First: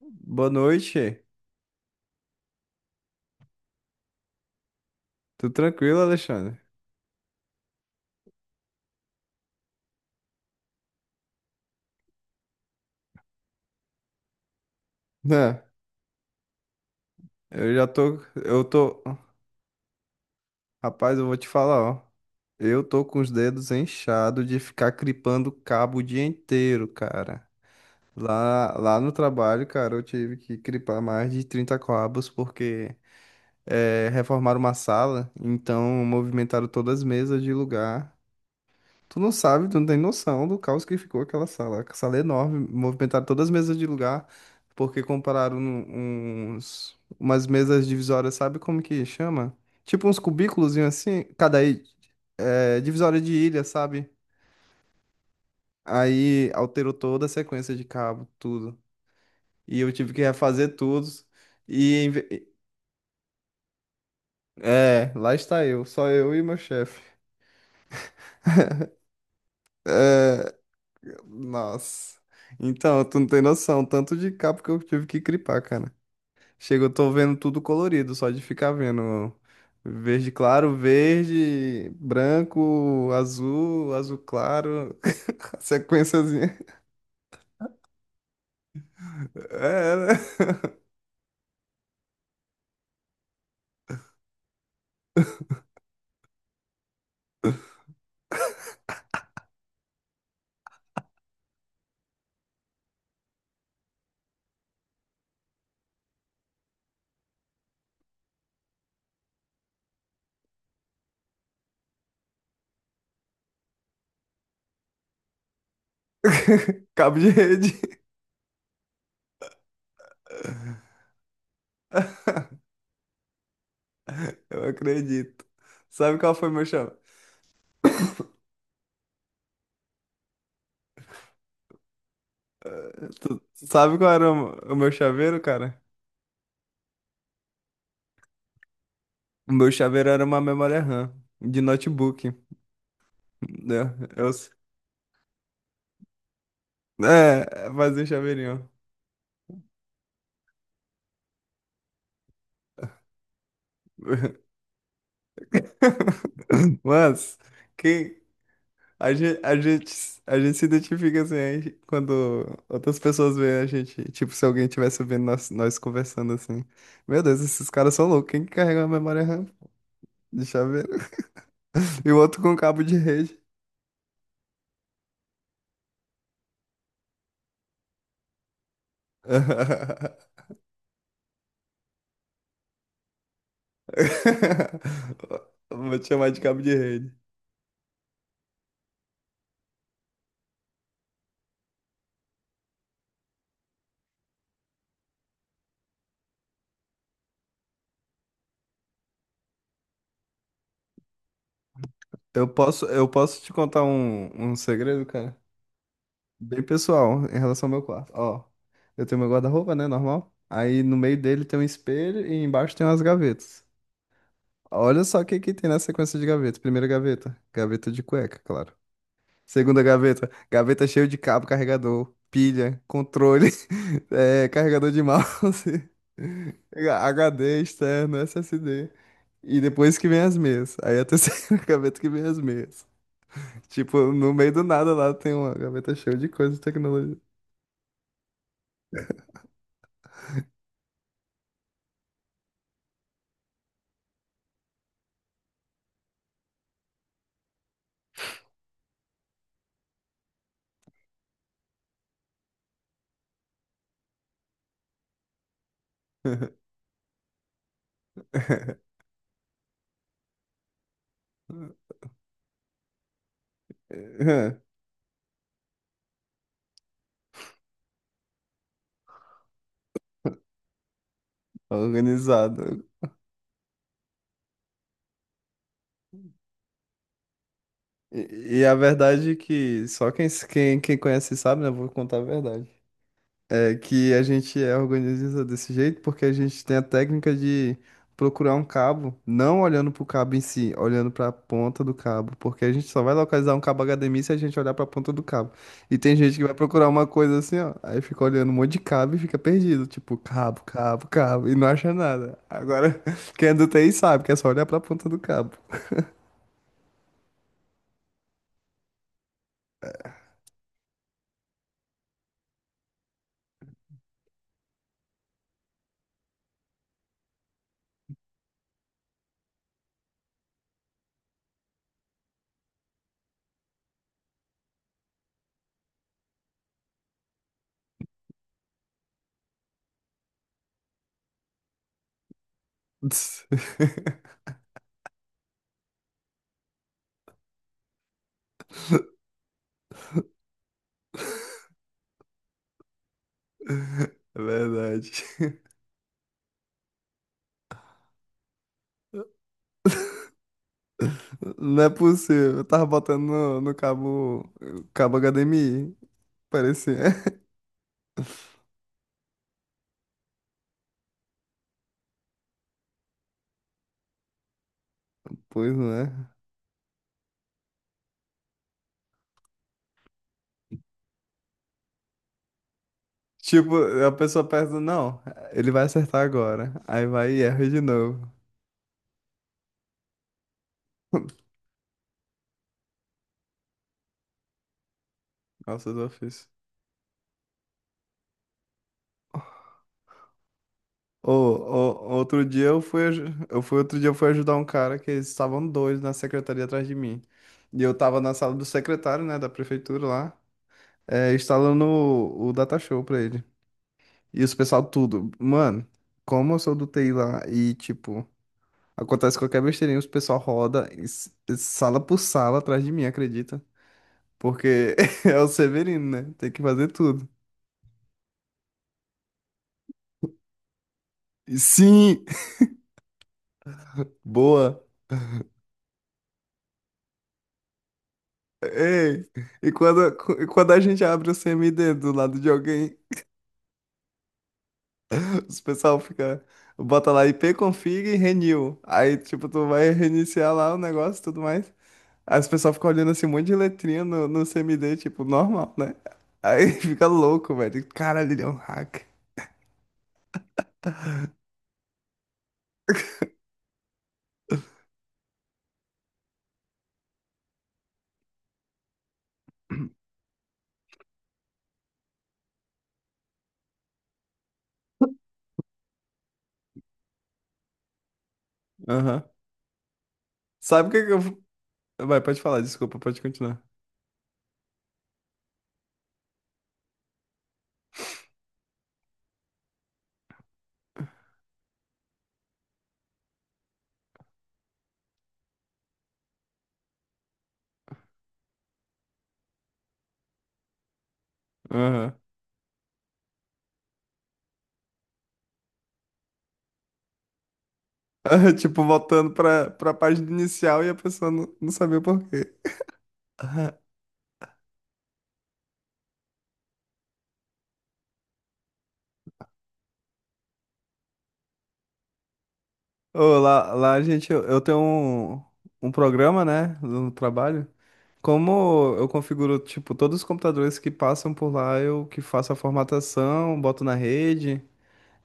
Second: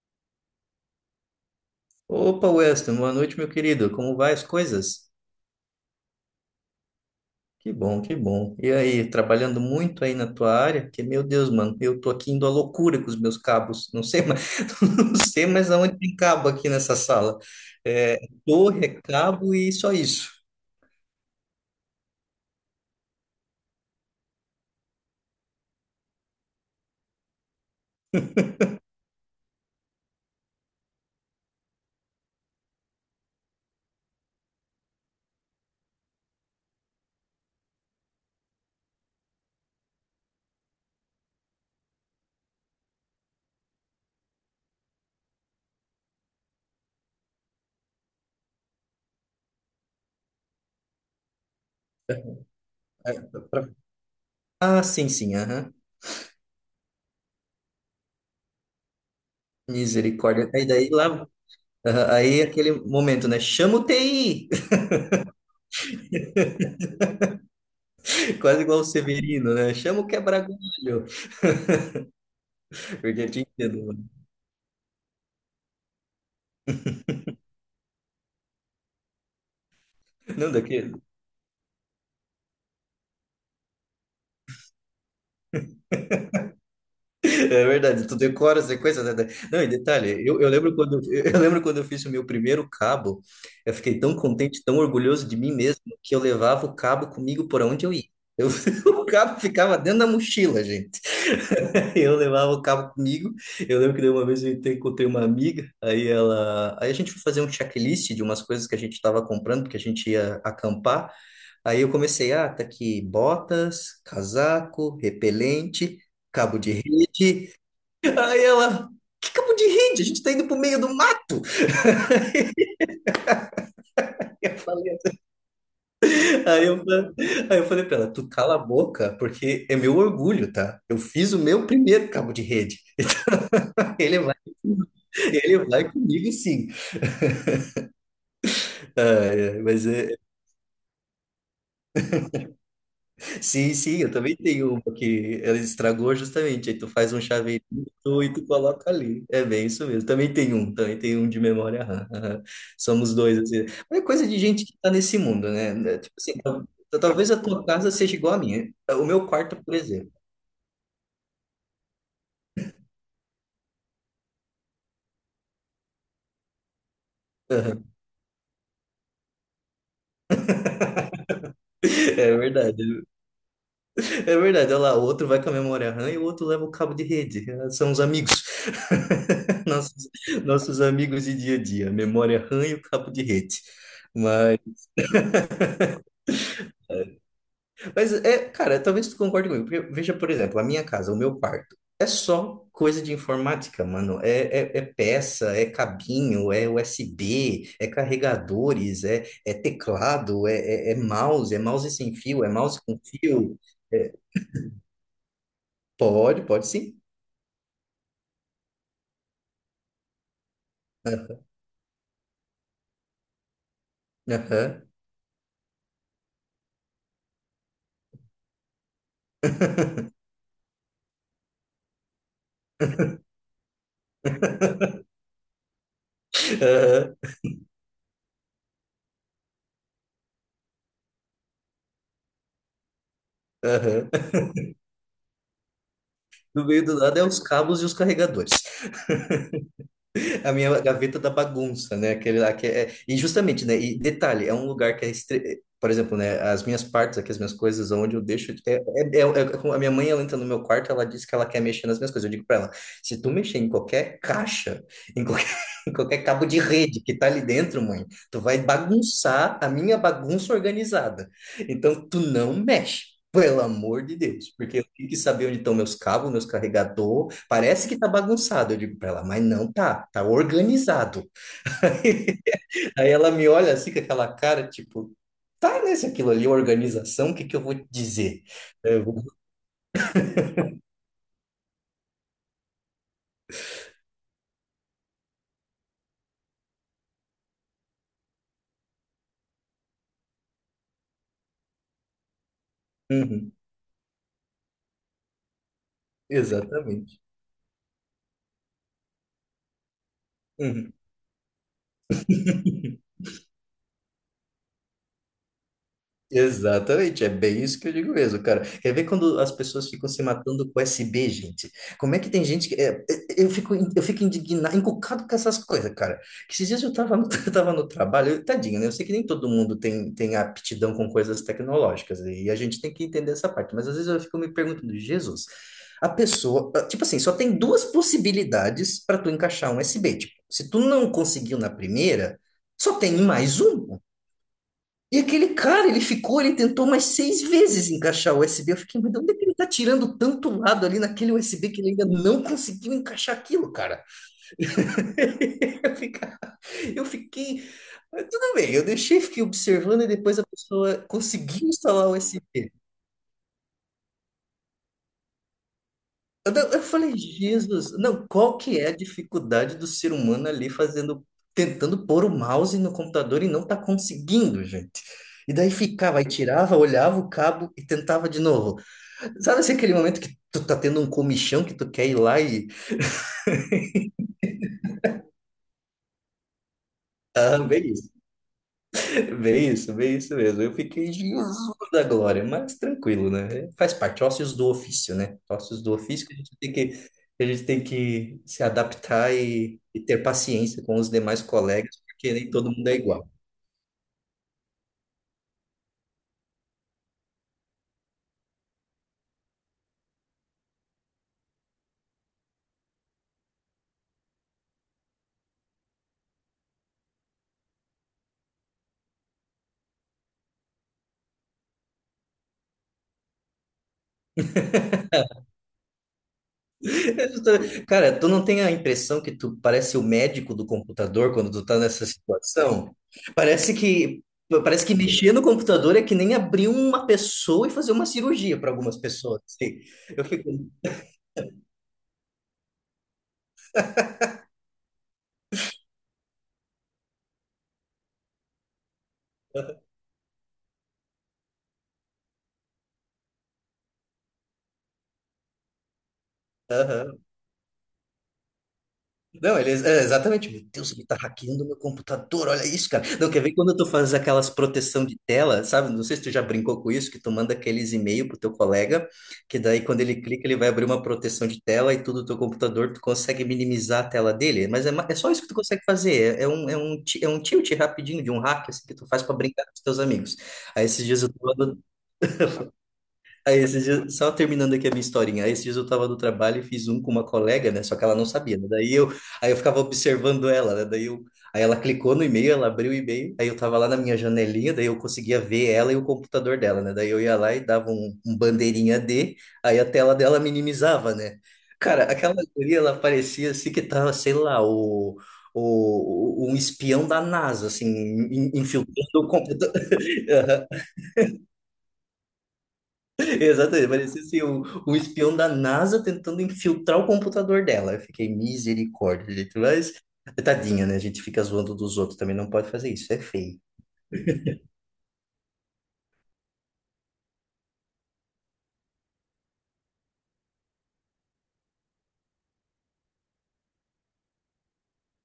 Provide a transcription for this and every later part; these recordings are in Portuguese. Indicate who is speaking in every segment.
Speaker 1: Boa noite.
Speaker 2: Opa, Weston, boa noite, meu querido. Como vai as coisas?
Speaker 1: Tudo tranquilo, Alexandre?
Speaker 2: Que bom, que bom. E aí, trabalhando muito aí na tua área? Porque, meu Deus, mano, eu tô aqui indo à loucura com os meus cabos. Não sei
Speaker 1: Né?
Speaker 2: mais aonde tem cabo aqui nessa sala.
Speaker 1: Eu já
Speaker 2: É,
Speaker 1: tô, eu
Speaker 2: torre, é
Speaker 1: tô,
Speaker 2: cabo e só isso.
Speaker 1: Rapaz, eu vou te falar, ó. Eu tô com os dedos inchados de ficar cripando cabo o dia inteiro, cara. Lá no trabalho, cara, eu tive que cripar mais de 30 cabos porque reformaram uma sala, então movimentaram todas as mesas de lugar. Tu não sabe, tu não tem noção do caos que ficou aquela sala. A sala é enorme, movimentaram todas as mesas de lugar, porque compraram umas mesas divisórias, sabe como que chama? Tipo uns cubículos assim,
Speaker 2: É,
Speaker 1: divisória de ilha,
Speaker 2: pra-
Speaker 1: sabe?
Speaker 2: Ah, sim, sim, aham.
Speaker 1: Aí alterou toda a sequência de cabo, tudo. E eu tive que
Speaker 2: Misericórdia. Aí
Speaker 1: refazer
Speaker 2: daí
Speaker 1: tudo.
Speaker 2: lá,
Speaker 1: E
Speaker 2: aham,
Speaker 1: em
Speaker 2: aí é
Speaker 1: ve-
Speaker 2: aquele momento, né? Chama o TI!
Speaker 1: Lá está eu, só eu e meu chefe.
Speaker 2: Quase igual o Severino, né? Chama o
Speaker 1: É.
Speaker 2: quebra-galho.
Speaker 1: Nossa. Então, tu
Speaker 2: Porque
Speaker 1: não
Speaker 2: eu te
Speaker 1: tem noção,
Speaker 2: entendo,
Speaker 1: tanto
Speaker 2: mano.
Speaker 1: de cabo que eu tive que clipar, cara. Chega, eu tô vendo tudo colorido, só de ficar vendo verde
Speaker 2: Não,
Speaker 1: claro,
Speaker 2: daqui,
Speaker 1: verde, branco, azul, azul claro, sequenciazinha.
Speaker 2: é verdade, tu decora as sequência, né? Não, e
Speaker 1: É, né?
Speaker 2: detalhe, eu lembro quando, eu lembro quando eu fiz o meu primeiro cabo, eu fiquei tão contente, tão orgulhoso de mim mesmo, que eu levava o cabo comigo por onde eu ia. Eu, o cabo ficava dentro da mochila, gente. Eu levava o cabo comigo. Eu lembro que daí uma vez eu encontrei uma amiga, aí a gente foi fazer um checklist de umas coisas que a gente estava comprando, porque a gente ia acampar. Aí eu comecei, ah, tá aqui botas, casaco, repelente, cabo de
Speaker 1: Cabo de
Speaker 2: rede.
Speaker 1: rede.
Speaker 2: Aí ela, que cabo de rede? A gente tá indo pro meio do mato. Eu
Speaker 1: Eu
Speaker 2: falei, assim,
Speaker 1: acredito. Sabe qual foi meu
Speaker 2: aí eu,
Speaker 1: chave?
Speaker 2: fa- Aí eu falei pra ela, tu cala a boca, porque é meu orgulho, tá? Eu fiz o meu primeiro cabo de rede.
Speaker 1: Tu sabe qual
Speaker 2: Ele
Speaker 1: era
Speaker 2: vai,
Speaker 1: o meu chaveiro,
Speaker 2: ele
Speaker 1: cara?
Speaker 2: vai comigo, sim. Ah,
Speaker 1: O
Speaker 2: é,
Speaker 1: meu
Speaker 2: mas
Speaker 1: chaveiro
Speaker 2: é,
Speaker 1: era uma memória RAM de notebook.
Speaker 2: Sim,
Speaker 1: Né?
Speaker 2: sim, eu também tenho uma que ela estragou justamente. Aí tu faz um chaveirinho
Speaker 1: Fazia um
Speaker 2: e tu
Speaker 1: chaveirinho.
Speaker 2: coloca ali. É bem isso mesmo. Também tem um de memória RAM. Aham. Somos dois, assim. Mas é coisa de gente que tá nesse mundo, né? É, talvez a
Speaker 1: Mas,
Speaker 2: tua casa seja
Speaker 1: quem,
Speaker 2: igual à minha. O
Speaker 1: A
Speaker 2: meu
Speaker 1: gente, a
Speaker 2: quarto, por exemplo.
Speaker 1: gente, a gente se identifica assim aí quando outras pessoas veem a gente. Tipo, se alguém estivesse vendo nós, nós conversando assim. Meu Deus, esses
Speaker 2: Aham.
Speaker 1: caras são loucos. Quem que carrega a memória RAM de chaveiro? E o
Speaker 2: É
Speaker 1: outro com cabo de
Speaker 2: verdade.
Speaker 1: rede.
Speaker 2: É verdade. Olha lá, o outro vai com a memória RAM e o outro leva o cabo de rede. Ah, são os amigos. Nossos, nossos amigos de dia a dia. Memória RAM e o cabo de rede. Mas
Speaker 1: Vou te chamar de cabo de rede.
Speaker 2: Mas é, cara, talvez tu concorde comigo, porque veja, por exemplo, a minha casa, o meu quarto, é só coisa de informática, mano. É peça, é cabinho, é USB, é carregadores, é teclado, é mouse sem fio,
Speaker 1: Eu
Speaker 2: é mouse
Speaker 1: posso,
Speaker 2: com
Speaker 1: eu posso te
Speaker 2: fio.
Speaker 1: contar
Speaker 2: É,
Speaker 1: um segredo, cara?
Speaker 2: pode,
Speaker 1: Bem
Speaker 2: pode sim.
Speaker 1: pessoal, em relação ao meu quarto. Ó, eu tenho meu guarda-roupa, né? Normal. Aí no meio dele
Speaker 2: Ah,
Speaker 1: tem um espelho e embaixo tem umas gavetas.
Speaker 2: aham.
Speaker 1: Olha só o que que tem na sequência de gaveta. Primeira gaveta, gaveta de cueca, claro. Segunda gaveta, gaveta cheia de cabo, carregador, pilha, controle, carregador de mouse,
Speaker 2: Aham.
Speaker 1: HD externo, SSD. E depois que vem as meias. Aí a terceira gaveta que vem as meias.
Speaker 2: Aham.
Speaker 1: Tipo, no meio do nada lá tem uma gaveta cheia de coisa de
Speaker 2: No meio do
Speaker 1: tecnologia.
Speaker 2: lado é os cabos e os carregadores. A minha gaveta da bagunça, né? Aquele lá que é... E justamente, né? E detalhe, é um lugar que é estre... Por exemplo, né? As minhas partes aqui, as minhas coisas, onde eu deixo... é como a minha mãe, ela entra no meu quarto, ela diz que ela quer mexer nas minhas coisas. Eu digo pra ela, se tu mexer em qualquer caixa, em em qualquer cabo de rede que tá ali dentro, mãe. Tu vai bagunçar a minha bagunça organizada. Então, tu não mexe. Pelo amor de Deus, porque eu tenho que saber onde estão meus cabos, meus carregador. Parece que tá bagunçado, eu digo para ela, mas não tá, tá organizado.
Speaker 1: Organizado.
Speaker 2: Aí ela me olha assim com aquela cara, tipo, tá, né? Se aquilo ali é organização, o que que eu vou te dizer?
Speaker 1: E a
Speaker 2: Eu vou-
Speaker 1: verdade é que só quem conhece sabe, né? Vou contar a verdade. É que a gente é organiza desse jeito porque a gente tem a técnica de procurar um cabo, não olhando pro cabo em si, olhando pra ponta do cabo, porque a gente só vai
Speaker 2: Uhum,
Speaker 1: localizar um cabo HDMI se a gente olhar pra ponta do cabo. E tem gente que vai procurar uma
Speaker 2: exatamente.
Speaker 1: coisa assim, ó, aí fica olhando um monte de cabo e fica perdido, tipo cabo,
Speaker 2: Uhum.
Speaker 1: cabo, cabo, e não acha nada. Agora, quem é do T TI sabe que é só olhar pra ponta do cabo.
Speaker 2: Exatamente, é bem isso que eu digo mesmo, cara. Quer ver quando as pessoas ficam se matando com SB, gente? Como é que tem gente que. Eu fico indignado, encucado com essas coisas, cara. Que esses dias eu tava, eu tava no trabalho, tadinho, né? Eu sei que nem todo mundo tem, tem aptidão com coisas tecnológicas, né? E a gente tem que entender essa parte, mas às vezes eu fico me perguntando, Jesus, tipo assim, só tem duas possibilidades para tu encaixar um SB. Tipo, se tu não conseguiu na primeira, só tem mais uma. E aquele cara, ele ficou, ele tentou mais seis vezes encaixar o USB. Eu fiquei, mas de onde é que ele tá tirando tanto lado ali naquele USB que ele ainda não conseguiu encaixar aquilo, cara?
Speaker 1: É verdade.
Speaker 2: Eu fica- eu fiquei, mas tudo bem, eu deixei, fiquei observando e depois a pessoa conseguiu
Speaker 1: Não é
Speaker 2: instalar o
Speaker 1: possível. Eu
Speaker 2: USB.
Speaker 1: tava botando no cabo, HDMI.
Speaker 2: Eu
Speaker 1: Parecia.
Speaker 2: falei, Jesus, não, qual que é a dificuldade do ser humano ali fazendo, tentando pôr o mouse no computador e não tá conseguindo, gente? E daí
Speaker 1: Pois não é.
Speaker 2: ficava, aí tirava, olhava o cabo e tentava de novo. Sabe assim, aquele momento que tu tá tendo um comichão que tu quer ir lá e.
Speaker 1: Tipo, a pessoa pensa, não, ele vai acertar agora. Aí vai e
Speaker 2: Ah,
Speaker 1: erra de
Speaker 2: bem isso,
Speaker 1: novo.
Speaker 2: bem isso mesmo. Eu fiquei Jesus da glória, mas tranquilo, né? Faz parte, ócios do ofício, né? Ócios
Speaker 1: Nossa,
Speaker 2: do
Speaker 1: eu
Speaker 2: ofício que a
Speaker 1: fiz.
Speaker 2: gente tem que a gente tem que se adaptar e ter paciência com os
Speaker 1: Ô,
Speaker 2: demais colegas,
Speaker 1: ô,
Speaker 2: porque nem todo mundo é igual.
Speaker 1: outro dia eu fui ajudar um cara que eles estavam dois na secretaria atrás de mim. E eu tava na sala do secretário, né, da prefeitura lá, instalando o Datashow pra ele. E os pessoal tudo, mano, como eu sou do TI lá e tipo. Acontece qualquer besteirinha, os pessoal roda e sala por sala atrás de mim, acredita? Porque é o Severino, né? Tem que fazer tudo.
Speaker 2: Cara, tu não tem a impressão que tu parece o médico do computador quando
Speaker 1: E
Speaker 2: tu tá nessa
Speaker 1: sim!
Speaker 2: situação? Parece que
Speaker 1: Boa!
Speaker 2: parece que mexer no computador é que nem abrir uma pessoa e fazer uma cirurgia para algumas
Speaker 1: Ei!
Speaker 2: pessoas.
Speaker 1: E
Speaker 2: Assim.
Speaker 1: quando,
Speaker 2: Eu
Speaker 1: e
Speaker 2: fico,
Speaker 1: quando a gente abre o CMD do lado de alguém, os pessoal fica. Bota lá ipconfig e renew. Aí, tipo, tu vai reiniciar lá o negócio e tudo mais. Aí os pessoal ficam olhando assim, um monte de letrinha no CMD, tipo, normal, né? Aí fica
Speaker 2: aham.
Speaker 1: louco, velho. Caralho, ele é um hack.
Speaker 2: Não, exatamente. Meu Deus, ele tá hackeando meu computador, olha isso, cara. Não, quer ver quando tu faz aquelas proteção de tela, sabe? Não sei se tu já brincou com isso, que tu manda aqueles e-mail pro teu colega, que daí quando ele clica, ele vai abrir uma proteção de tela e tudo do teu computador, tu consegue minimizar a tela dele. É só isso que tu consegue fazer. É um tilt rapidinho de um hack assim, que tu
Speaker 1: Aham.
Speaker 2: faz para brincar com os teus amigos. Aí
Speaker 1: Sabe o que
Speaker 2: esses
Speaker 1: que
Speaker 2: dias eu tô
Speaker 1: eu. Vai, pode falar, desculpa, pode
Speaker 2: Aí
Speaker 1: continuar.
Speaker 2: esses dias, só terminando aqui a minha historinha, aí esses dias eu tava no trabalho e fiz um com uma colega, né? Só que ela não sabia, né? Aí eu ficava observando ela, né? Aí ela clicou no e-mail, ela abriu o e-mail, aí eu tava lá na minha janelinha, daí eu conseguia ver ela e o computador dela, né? Daí eu ia lá e dava um bandeirinha D, aí a tela dela minimizava, né? Cara,
Speaker 1: Aham.
Speaker 2: aquela guria, ela parecia assim que tava, sei lá, um espião da NASA, assim,
Speaker 1: Tipo,
Speaker 2: infiltrando o
Speaker 1: voltando pra,
Speaker 2: computador.
Speaker 1: pra página inicial e a pessoa não sabia o porquê. Aham.
Speaker 2: Exatamente, parecia assim, um espião da NASA tentando infiltrar o computador dela. Eu fiquei misericórdia, gente, mas tadinha, né? A gente fica zoando dos outros, também não pode fazer isso, é
Speaker 1: Ô,
Speaker 2: feio.
Speaker 1: lá, gente, eu tenho um programa, né, no trabalho. Como eu configuro, tipo, todos os computadores que passam por lá, eu que faço a formatação, boto na rede,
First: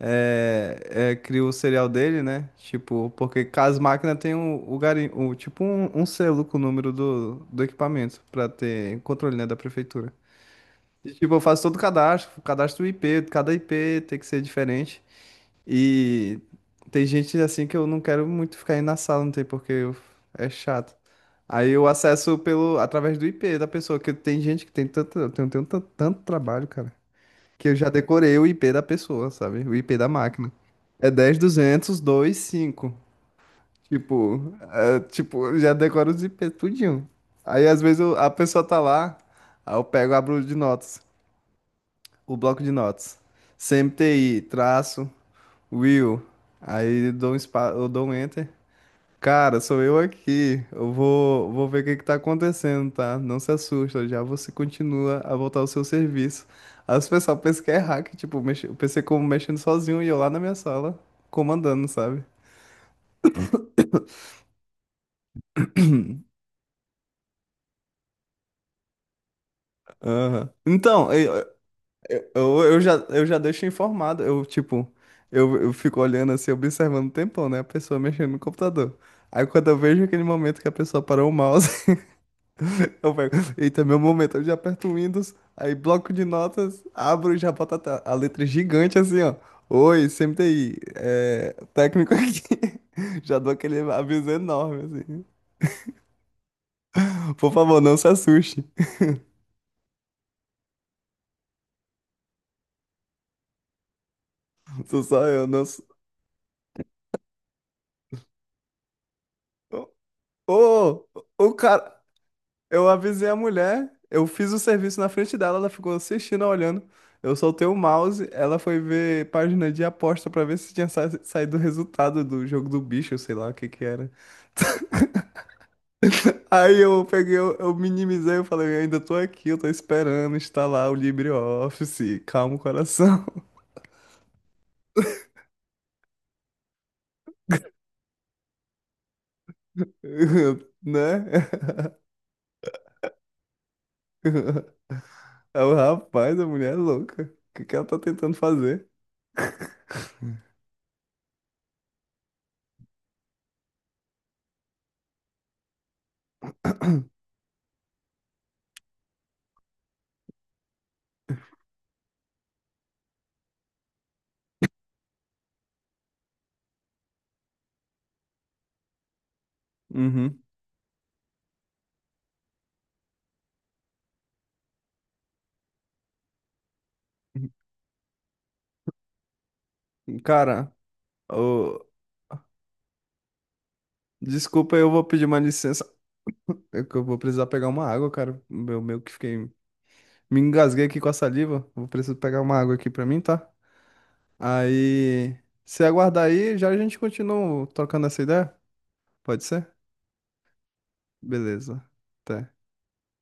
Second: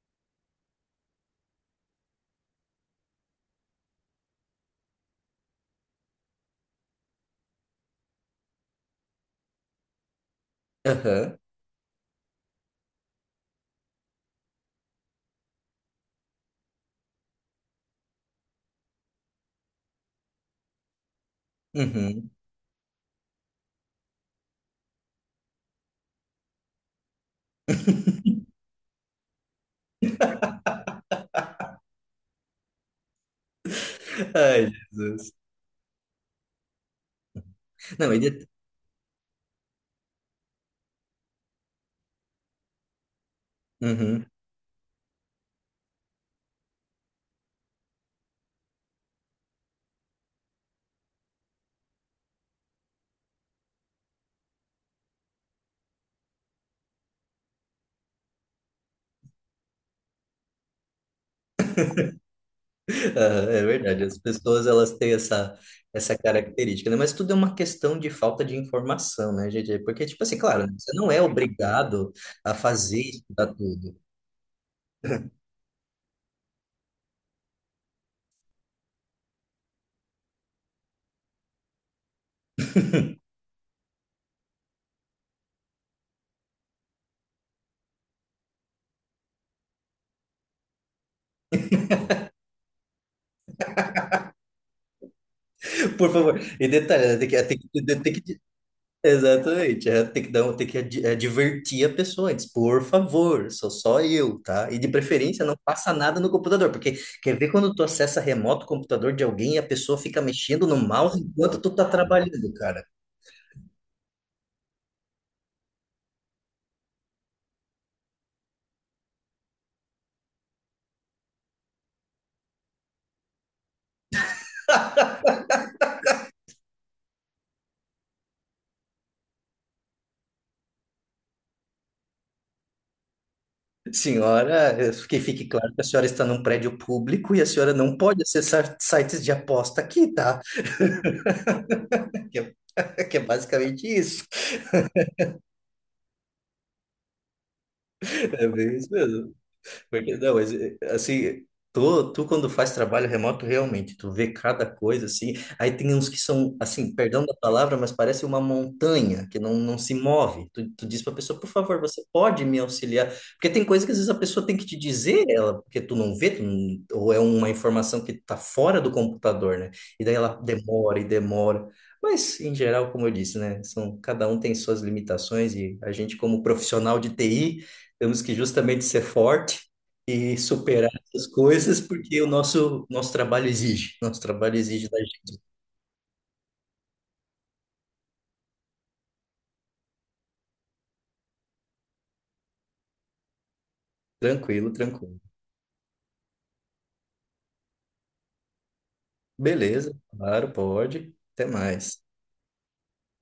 Speaker 1: é, crio o serial dele, né? Tipo, porque cada máquina tem um, o garim, o, tipo um, um selo com o número do, do equipamento, pra ter controle, né, da prefeitura. E, tipo,
Speaker 2: Aham,
Speaker 1: eu faço todo o cadastro do IP, cada IP tem que ser diferente. E tem gente assim que eu não quero muito ficar aí na sala, não tem porque é chato. Aí eu
Speaker 2: uhum.
Speaker 1: acesso pelo através do IP da pessoa, que tem gente que tem tanto, eu tenho tanto trabalho, cara, que eu já decorei o IP da pessoa, sabe? O IP da máquina. É 10.200.2.5. Tipo,
Speaker 2: Ai,
Speaker 1: é,
Speaker 2: Jesus.
Speaker 1: tipo, eu já decoro os IP tudinho. Aí às vezes
Speaker 2: Não,
Speaker 1: a
Speaker 2: e
Speaker 1: pessoa tá lá, aí eu pego, abro de notas o bloco de notas.
Speaker 2: Uhum.
Speaker 1: CMTI, traço, Will. Aí eu dou um enter. Cara, sou eu aqui. Eu vou ver o que que tá acontecendo, tá? Não se assusta, já você continua a voltar ao seu serviço. Aí o pessoal pensa que é hack, tipo, mexe, o PC como mexendo sozinho e eu lá na minha sala, comandando, sabe?
Speaker 2: Aham, é verdade, as pessoas elas têm essa característica, né? Mas tudo é uma questão de falta de informação, né, gente? Porque, tipo assim,
Speaker 1: Aham.
Speaker 2: claro, né, você não
Speaker 1: Então,
Speaker 2: é
Speaker 1: eu,
Speaker 2: obrigado
Speaker 1: Eu,
Speaker 2: a
Speaker 1: eu, eu já,
Speaker 2: fazer isso,
Speaker 1: eu já
Speaker 2: estudar
Speaker 1: deixo
Speaker 2: tudo.
Speaker 1: informado. Eu, tipo, eu fico olhando assim, observando o tempão, né? A pessoa mexendo no computador. Aí quando eu vejo aquele momento que a pessoa parou o mouse, eu pego, eita, meu momento, eu já aperto o Windows, aí bloco de notas, abro e já boto a, a letra gigante assim, ó. Oi, CMTI, técnico aqui. Já dou aquele aviso enorme, assim.
Speaker 2: Por favor, e detalhe, né,
Speaker 1: Por favor, não
Speaker 2: que,
Speaker 1: se
Speaker 2: tem que,
Speaker 1: assuste.
Speaker 2: exatamente, é, tem que advertir a pessoa antes, por favor, sou só eu, tá? E de
Speaker 1: Sou só
Speaker 2: preferência
Speaker 1: eu,
Speaker 2: não
Speaker 1: não.
Speaker 2: passa nada no computador, porque quer ver quando tu acessa remoto o computador de alguém e a pessoa fica mexendo no
Speaker 1: Ô,
Speaker 2: mouse
Speaker 1: ô, o
Speaker 2: enquanto tu tá
Speaker 1: cara.
Speaker 2: trabalhando, cara.
Speaker 1: Eu avisei a mulher, eu fiz o serviço na frente dela, ela ficou assistindo, olhando. Eu soltei o mouse, ela foi ver página de aposta pra ver se tinha saído o resultado do jogo do bicho, sei lá o que que era. Aí eu peguei, eu minimizei, eu falei, eu ainda tô aqui, eu tô esperando instalar o LibreOffice, calma o coração,
Speaker 2: Senhora, que fique claro que a senhora está num prédio público e a senhora não pode acessar sites de aposta aqui, tá?
Speaker 1: né?
Speaker 2: Que que é basicamente isso.
Speaker 1: Aí o rapaz, a mulher é louca, o que que ela tá tentando
Speaker 2: É bem
Speaker 1: fazer?
Speaker 2: isso mesmo. Porque, não, mas, assim, tu quando faz trabalho remoto, realmente, tu vê cada coisa, assim, aí tem uns que são, assim, perdão da palavra, mas parece uma montanha, que não se move. Tu diz pra pessoa, por favor, você pode me auxiliar? Porque tem coisa que às vezes a pessoa tem que te dizer, ela, porque tu não vê, tu não- ou é uma informação que tá fora do computador, né? E daí ela
Speaker 1: Uhum.
Speaker 2: demora e demora. Mas, em geral, como eu disse, né, são, cada um tem suas limitações e a gente, como profissional de TI, temos que justamente ser forte e
Speaker 1: Cara,
Speaker 2: superar essas coisas, porque o nosso trabalho exige. Nosso trabalho
Speaker 1: desculpa,
Speaker 2: exige
Speaker 1: eu
Speaker 2: da
Speaker 1: vou pedir uma
Speaker 2: gente.
Speaker 1: licença. É que eu vou precisar pegar uma água, cara. Eu meio que fiquei. Me engasguei aqui com a saliva. Vou precisar pegar uma água aqui pra mim, tá?
Speaker 2: Tranquilo, tranquilo.
Speaker 1: Aí. Se aguardar aí, já a gente continua trocando essa ideia? Pode ser?
Speaker 2: Beleza, claro, pode. Até
Speaker 1: Beleza.
Speaker 2: mais.
Speaker 1: Até.